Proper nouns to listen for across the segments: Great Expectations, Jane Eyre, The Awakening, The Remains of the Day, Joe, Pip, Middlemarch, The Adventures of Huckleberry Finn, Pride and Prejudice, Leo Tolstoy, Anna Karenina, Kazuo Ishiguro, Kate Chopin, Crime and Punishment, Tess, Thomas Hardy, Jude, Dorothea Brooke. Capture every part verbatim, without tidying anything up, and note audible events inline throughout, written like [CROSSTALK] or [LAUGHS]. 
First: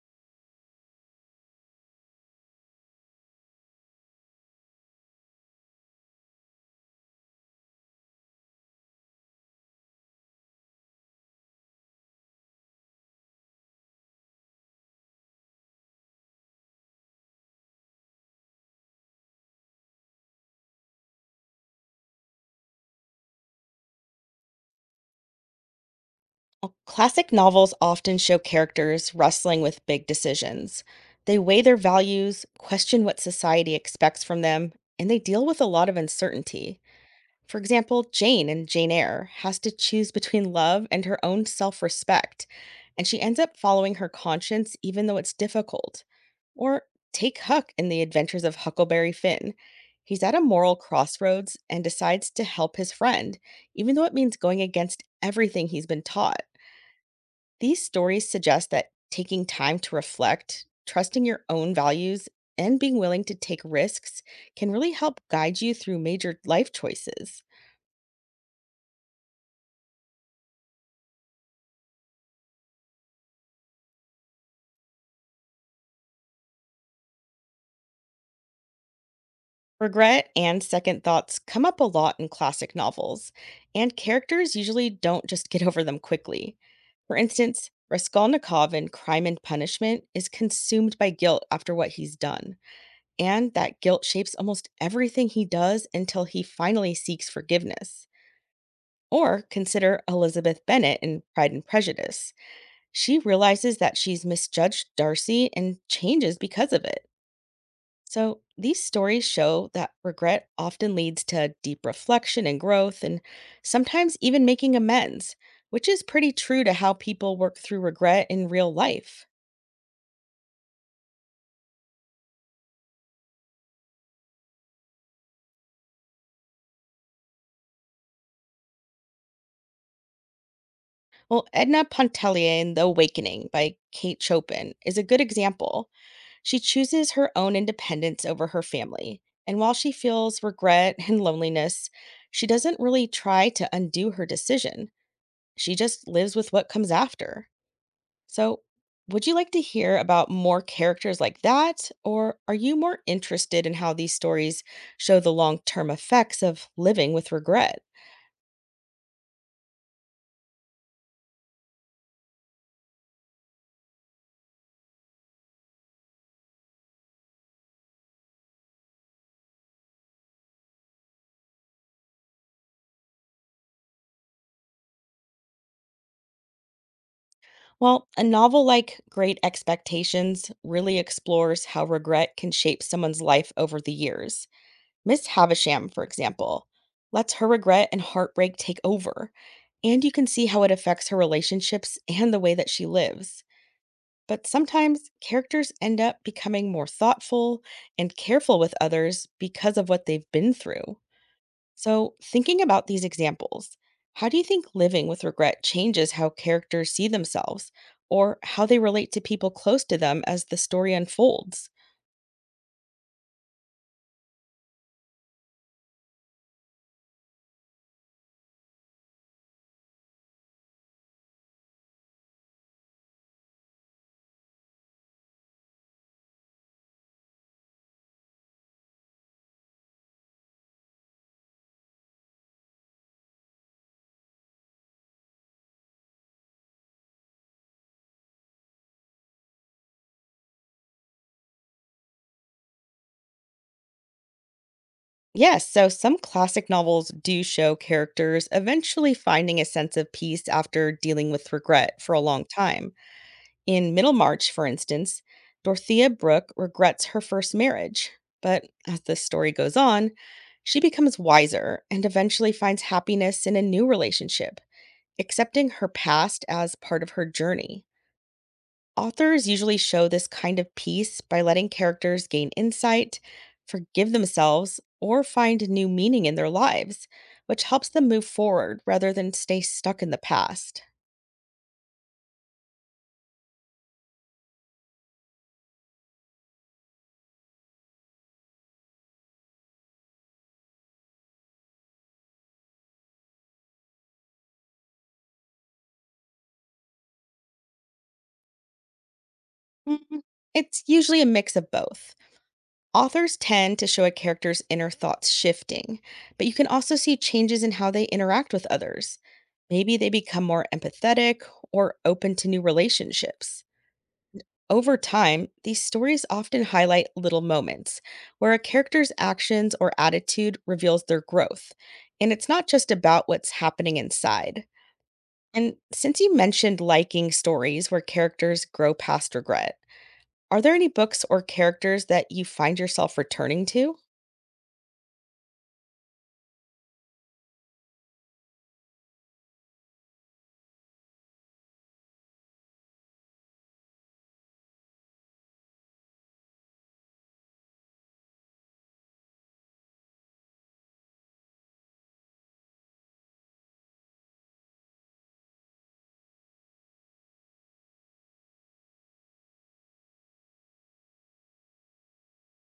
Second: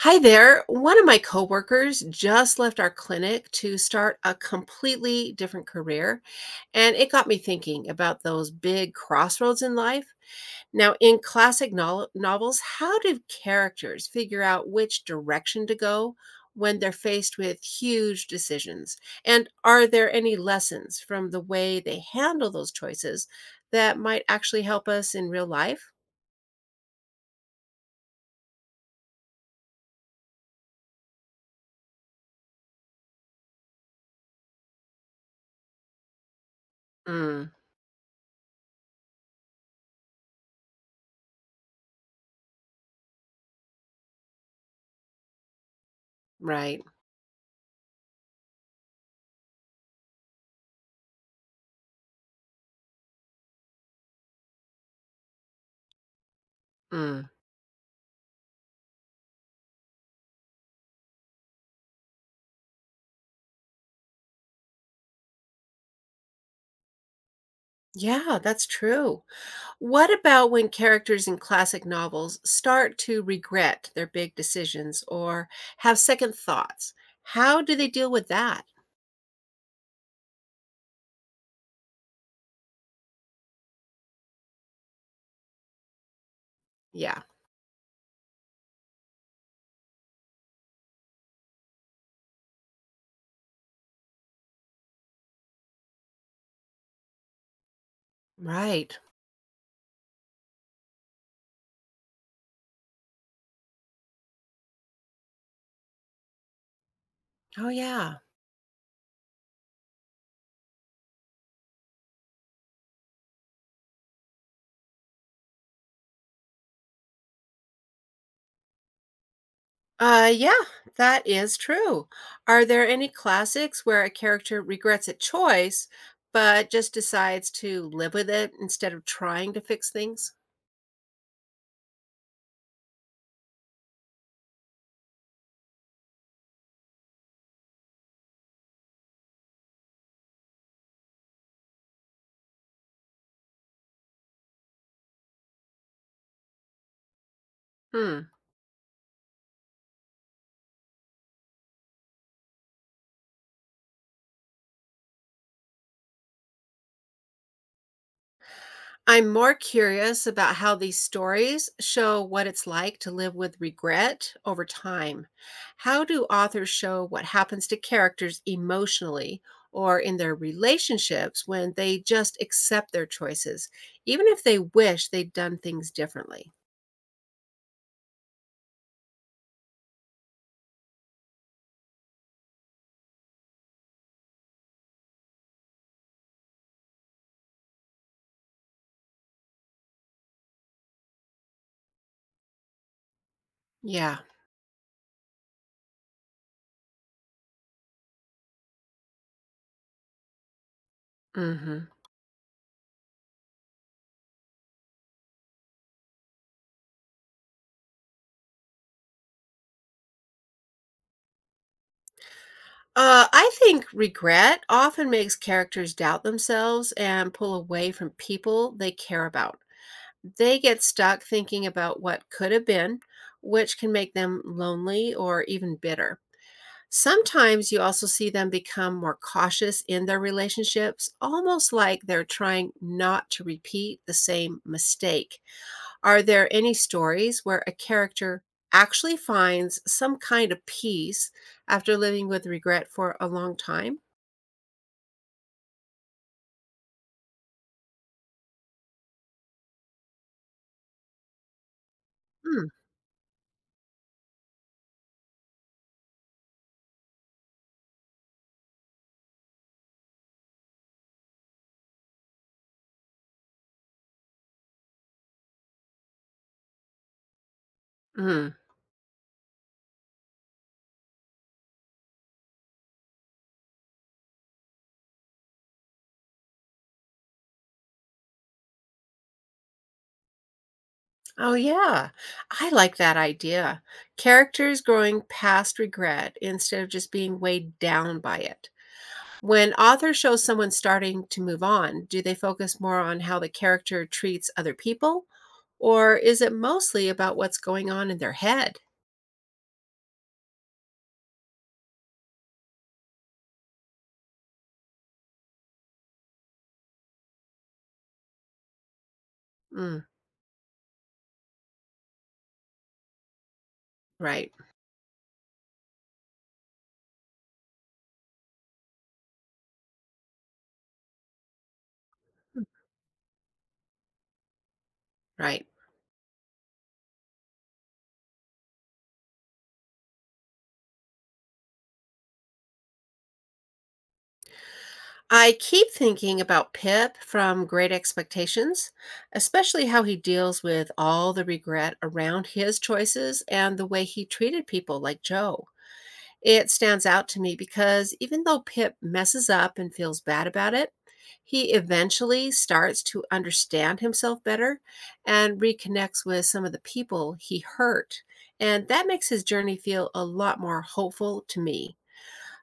Hi there. One of my coworkers just left our clinic to start a completely different career, and it got me thinking about those big crossroads in life. Now, in classic nol- novels, how do characters figure out which direction to go when they're faced with huge decisions? And are there any lessons from the way they handle those choices that might actually help us in real life? Well, classic novels often show characters wrestling with big decisions. They weigh their values, question what society expects from them, and they deal with a lot of uncertainty. Mm. For example, Jane in Jane Eyre has to choose between love and her own self respect, and she ends up following her conscience even though it's difficult. Right. Or take Huck in The Adventures of Huckleberry Finn. He's at a moral crossroads and decides to help his friend, even though it means going against everything he's been taught. Mm. These stories suggest that taking time to reflect, trusting your own values, and being willing to take risks can really help guide you through major life choices. Yeah, that's true. What about when characters in classic novels start to regret their big decisions or have second thoughts? How do they deal with that? Regret and second thoughts come up a lot in classic novels, and characters usually don't just get [LAUGHS] over them quickly. For Yeah. instance, Raskolnikov in Crime and Punishment is consumed by guilt after what he's done, and that guilt shapes almost everything he does until he finally seeks forgiveness. Right. Or consider Elizabeth Bennet in Pride and Prejudice. She realizes that she's misjudged Darcy and changes because of it. Oh, yeah. So, these stories show that regret often leads to deep reflection and growth, and sometimes even making amends, which is pretty true to how people work through regret in real life. Uh, yeah, that is true. Are there any classics where a character regrets a choice but just decides to live with it instead of trying to fix things? Well, Edna Pontellier in The Awakening by Kate Chopin is a good example. She chooses her own independence over her family. And while she feels regret [LAUGHS] and loneliness, she doesn't really try to undo her decision. She just lives with what comes after. Hmm. So, would you like to hear about more characters like that? Or are you more interested in how these stories show the long term effects of living with regret? I'm more curious about how these stories show what it's like to live with regret over time. How do authors show what happens to characters emotionally or in their relationships when they just accept their choices, even if they wish they'd done things differently? Well, a novel like Great Expectations really explores how regret can shape someone's life over the years. Miss Havisham, for example, lets her regret and heartbreak take over, and you can see how it affects her relationships and the way that she lives. Yeah. But sometimes characters end up becoming more thoughtful and careful with others because of what they've been through. Hmm. So, thinking about these examples, how do you think living with regret changes how characters see themselves or how they relate to people close to them as the story unfolds? Uh, I think regret often makes characters doubt themselves and pull away from people they care about. They get stuck thinking about what could have been, which can make them lonely or even bitter. Sometimes you also see them become more cautious in their relationships, almost like they're trying not to repeat the same mistake. Are there any stories where a character actually finds some kind of peace after living with regret for a long time? Yes, so some classic novels do show characters eventually finding a sense of peace after dealing with regret for a long Mm. time. In Middlemarch, for instance, Dorothea Brooke regrets her first marriage, but as the story goes on, she becomes wiser and eventually finds happiness in a new relationship, accepting her past as part of her journey. Mm. Authors usually show this kind of peace by letting characters gain insight, forgive themselves, or find new meaning in their lives, which helps them move forward rather than stay stuck in the past. Oh, yeah. I like that idea. Characters growing past regret instead of just being weighed down by it. When authors show someone starting to move on, do they focus more on how the character treats other people? Or is it mostly about what's going on in their head? Mm, it's usually a mix of both. Authors tend to show a character's inner thoughts shifting, but you can also see changes in how they interact with others. Maybe Mm. they become more empathetic or open to new relationships. Right, Over time, these stories often highlight little moments where a character's actions or attitude reveals their growth. And it's not just about what's happening inside. right. And since you mentioned liking stories where characters grow past regret, are there any books or characters that you find yourself returning to? I keep thinking about Pip from Great Expectations, especially how he deals with all the regret around his choices and the way he treated people like Joe. It stands out to me because even though Pip messes up and feels bad about it, he eventually starts to understand himself better and reconnects with some of the people he hurt. And that makes his journey feel a lot more hopeful to me.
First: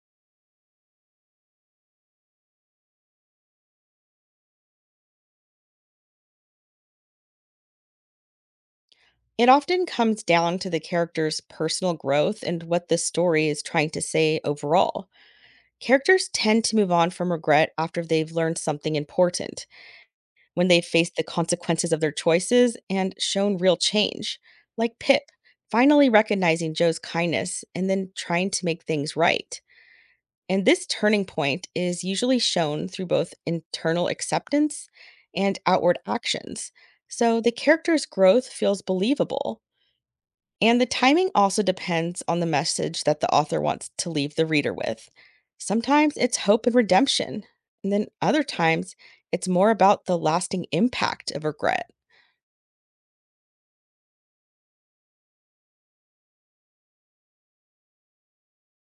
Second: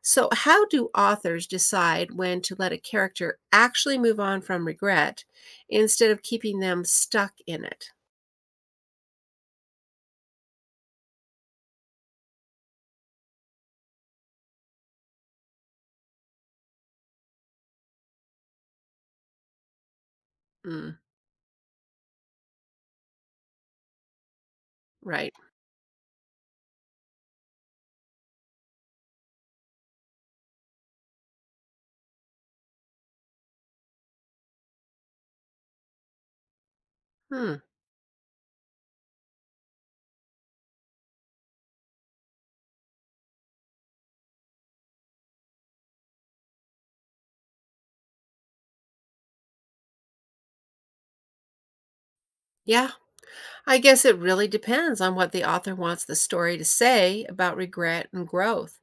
So, how do authors decide when to let a character actually move on from regret instead of keeping them stuck in it? It often comes down to the character's personal growth and what the story is trying to say overall. Characters tend to move on from regret after they've learned something important, when they've Mm. faced the consequences of their choices and shown real change, like Pip, Right. finally recognizing Joe's kindness and then trying to make things right. And this turning point is usually shown through both internal acceptance and outward actions, so the Hmm. character's growth feels believable, and the timing also depends on the message that the author wants to leave the reader with. Sometimes it's hope and redemption, and then other times it's more about the lasting impact of regret. Yeah, I guess it really depends on what the author wants the story to say about regret and growth.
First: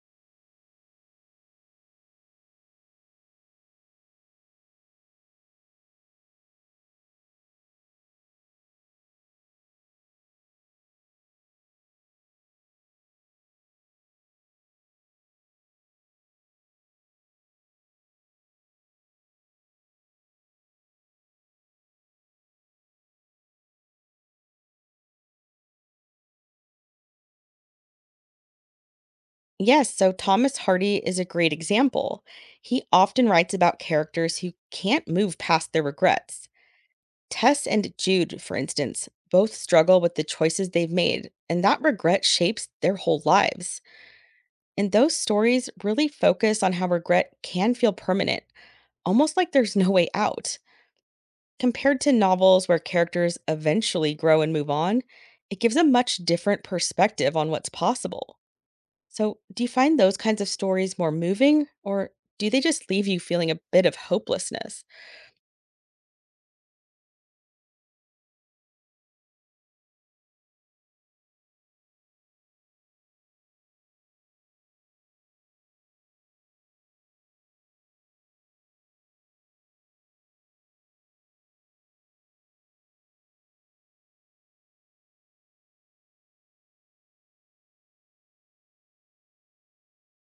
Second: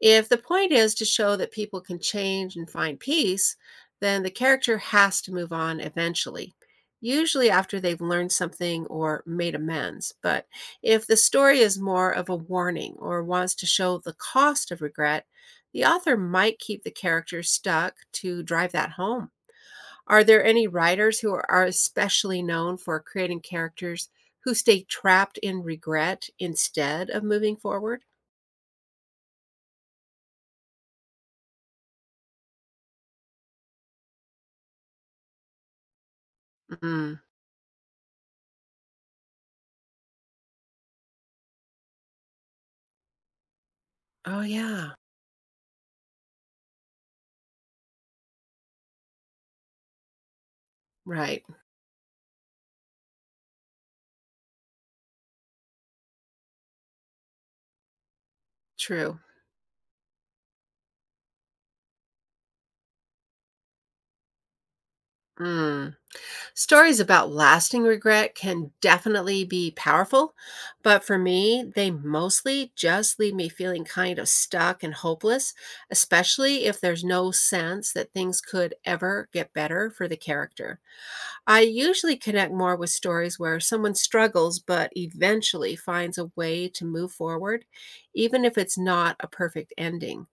If the point is to show that people can change and find peace, then the character has to move on eventually, usually after they've learned something or made amends. But if the story is more of a warning or wants to show the cost of regret, the author might keep the character stuck to drive that home. Are there any writers who are are especially known for creating characters who stay trapped in regret instead of moving forward? Yes, so Thomas Hardy is a great example. He often writes about characters who can't move past their regrets. Mm. Tess and Jude, for instance, both struggle with the choices they've made, and that regret shapes their whole lives. Oh, And yeah. those stories really focus on how regret can feel permanent, almost like there's [LAUGHS] no way out. Right. Compared to novels where characters eventually grow and move on, it gives a much different perspective on what's possible. True. So, do you find those kinds of stories more moving, or do they just leave you feeling a bit of hopelessness? Mm. Stories about lasting regret can definitely be powerful, but for me, they mostly just leave me feeling kind of stuck and hopeless, especially if there's no sense that things could ever get better for the character. I usually connect more with stories where someone struggles but eventually finds a way to move forward, even if it's not a perfect ending.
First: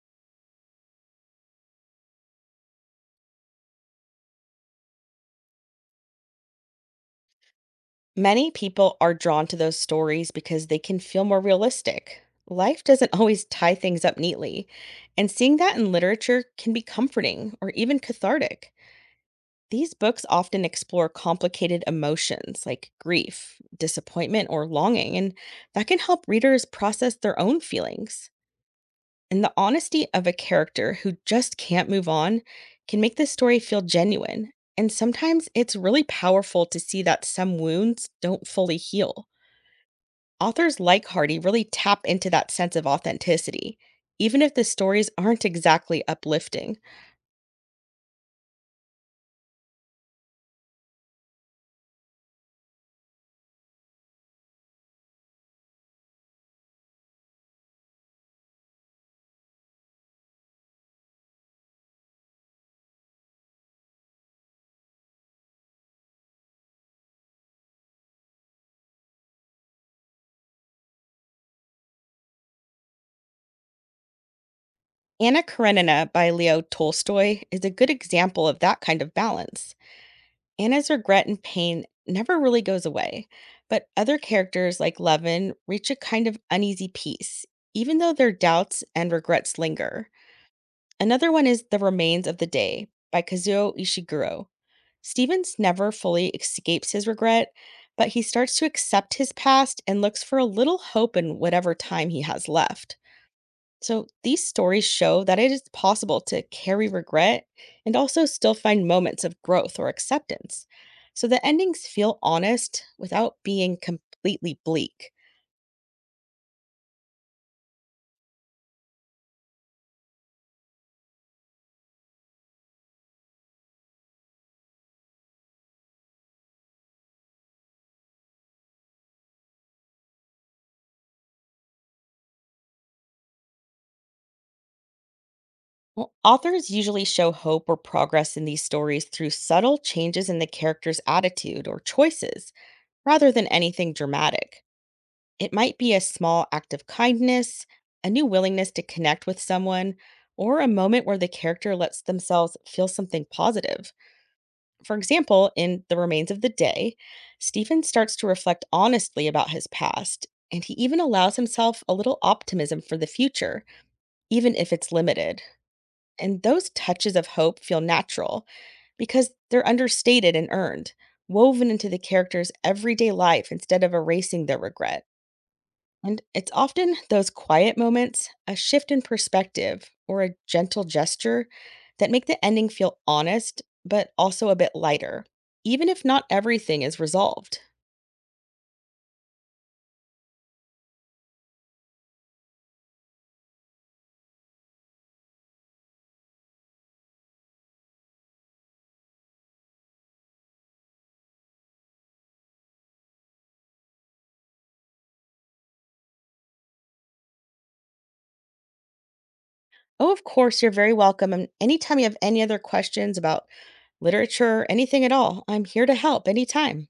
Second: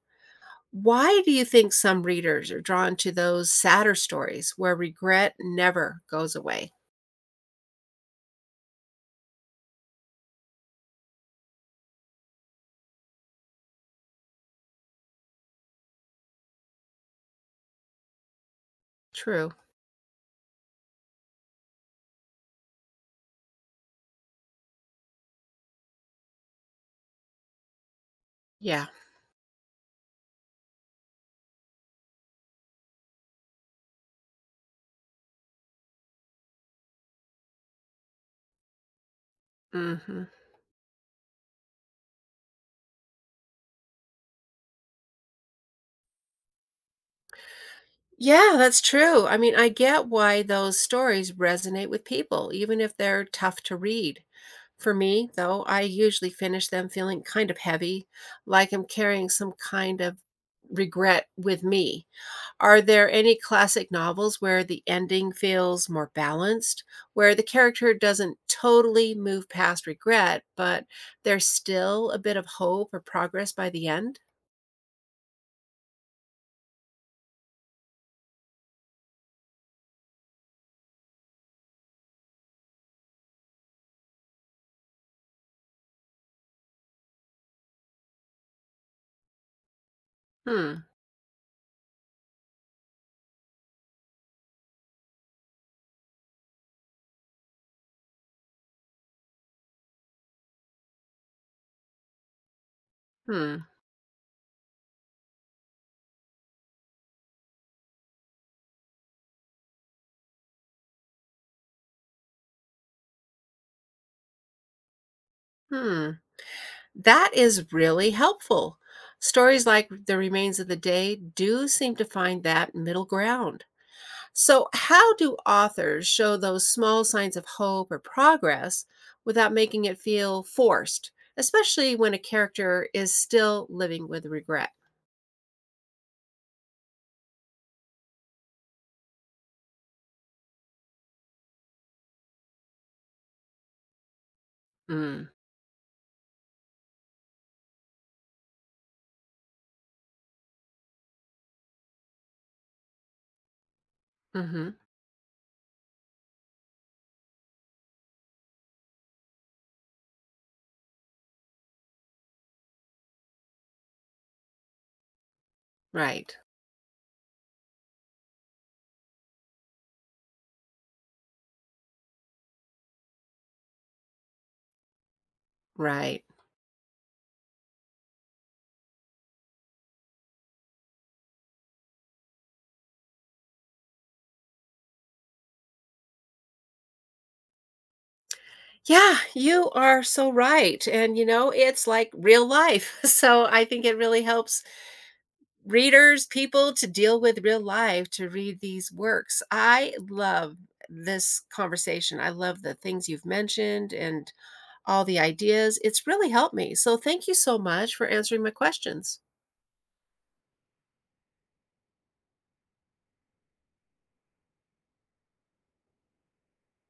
Why do you think some readers are drawn to those sadder stories where regret never goes away? Many people are drawn to those stories because they can feel more realistic. Life doesn't [LAUGHS] always tie things up neatly, and seeing that in literature can be comforting or even cathartic. True. These books often explore complicated emotions like grief, disappointment, or longing, and that can help readers process their own feelings. Yeah. And the honesty of a character who just can't move on can make this story feel genuine. And sometimes it's really powerful to see that some wounds don't fully heal. Hmm. Authors like Hardy really tap into that sense of authenticity, even if the stories aren't exactly uplifting. Yeah, that's true. I mean, I get why those stories resonate with people, even if they're tough to read. For me, though, I usually finish them feeling kind of heavy, like I'm carrying some kind of regret with me. Are there any classic novels where the ending feels more balanced, where the character doesn't totally move past regret, but there's still a bit of hope or progress by the end? Anna Karenina by Leo Tolstoy is a good example of that kind of balance. Anna's regret and pain never really goes away, but other characters like Levin reach a kind of uneasy peace, even though their doubts and regrets linger. Hmm, Another one is The Remains of the Day by Kazuo Ishiguro. Stevens never fully escapes his regret, but he starts to accept his past and looks for a little hope in whatever time he has left. hmm, So these stories show that it is possible to carry regret and also still find moments of growth or acceptance, so the endings feel honest without being completely bleak. hmm. That is really helpful. Stories like The Remains of the Day do seem to find that middle ground. So, how do authors show those small signs of hope or progress without making it feel forced, especially when a character is still living with regret? Well, authors usually show hope or progress in these stories through subtle changes in the character's attitude or choices rather than anything dramatic. Mm. It might be a small act of kindness, a new willingness to connect with someone, or a moment where the character lets themselves feel something positive. Hmm. For example, in The Remains of the Day, Stephen starts to reflect honestly about his past, and he even allows himself a little optimism for the future, even if it's limited. Right, And those touches of hope feel natural because they're understated and earned, woven into the character's everyday life instead of erasing their regret. And right. it's often those quiet moments, a shift in perspective, or a gentle gesture, that make the ending feel honest, but also a bit lighter, even if not everything is resolved. Yeah, you are so right. And, you know, it's like real life. [LAUGHS] So, I think it really helps readers, people to deal with real life to read these works. I love this conversation. I love the things you've mentioned and all the ideas. It's really helped me. So thank you so much for answering my questions. Oh, of course, you're very welcome. And anytime you have any other questions about literature or anything at all, I'm here to help anytime.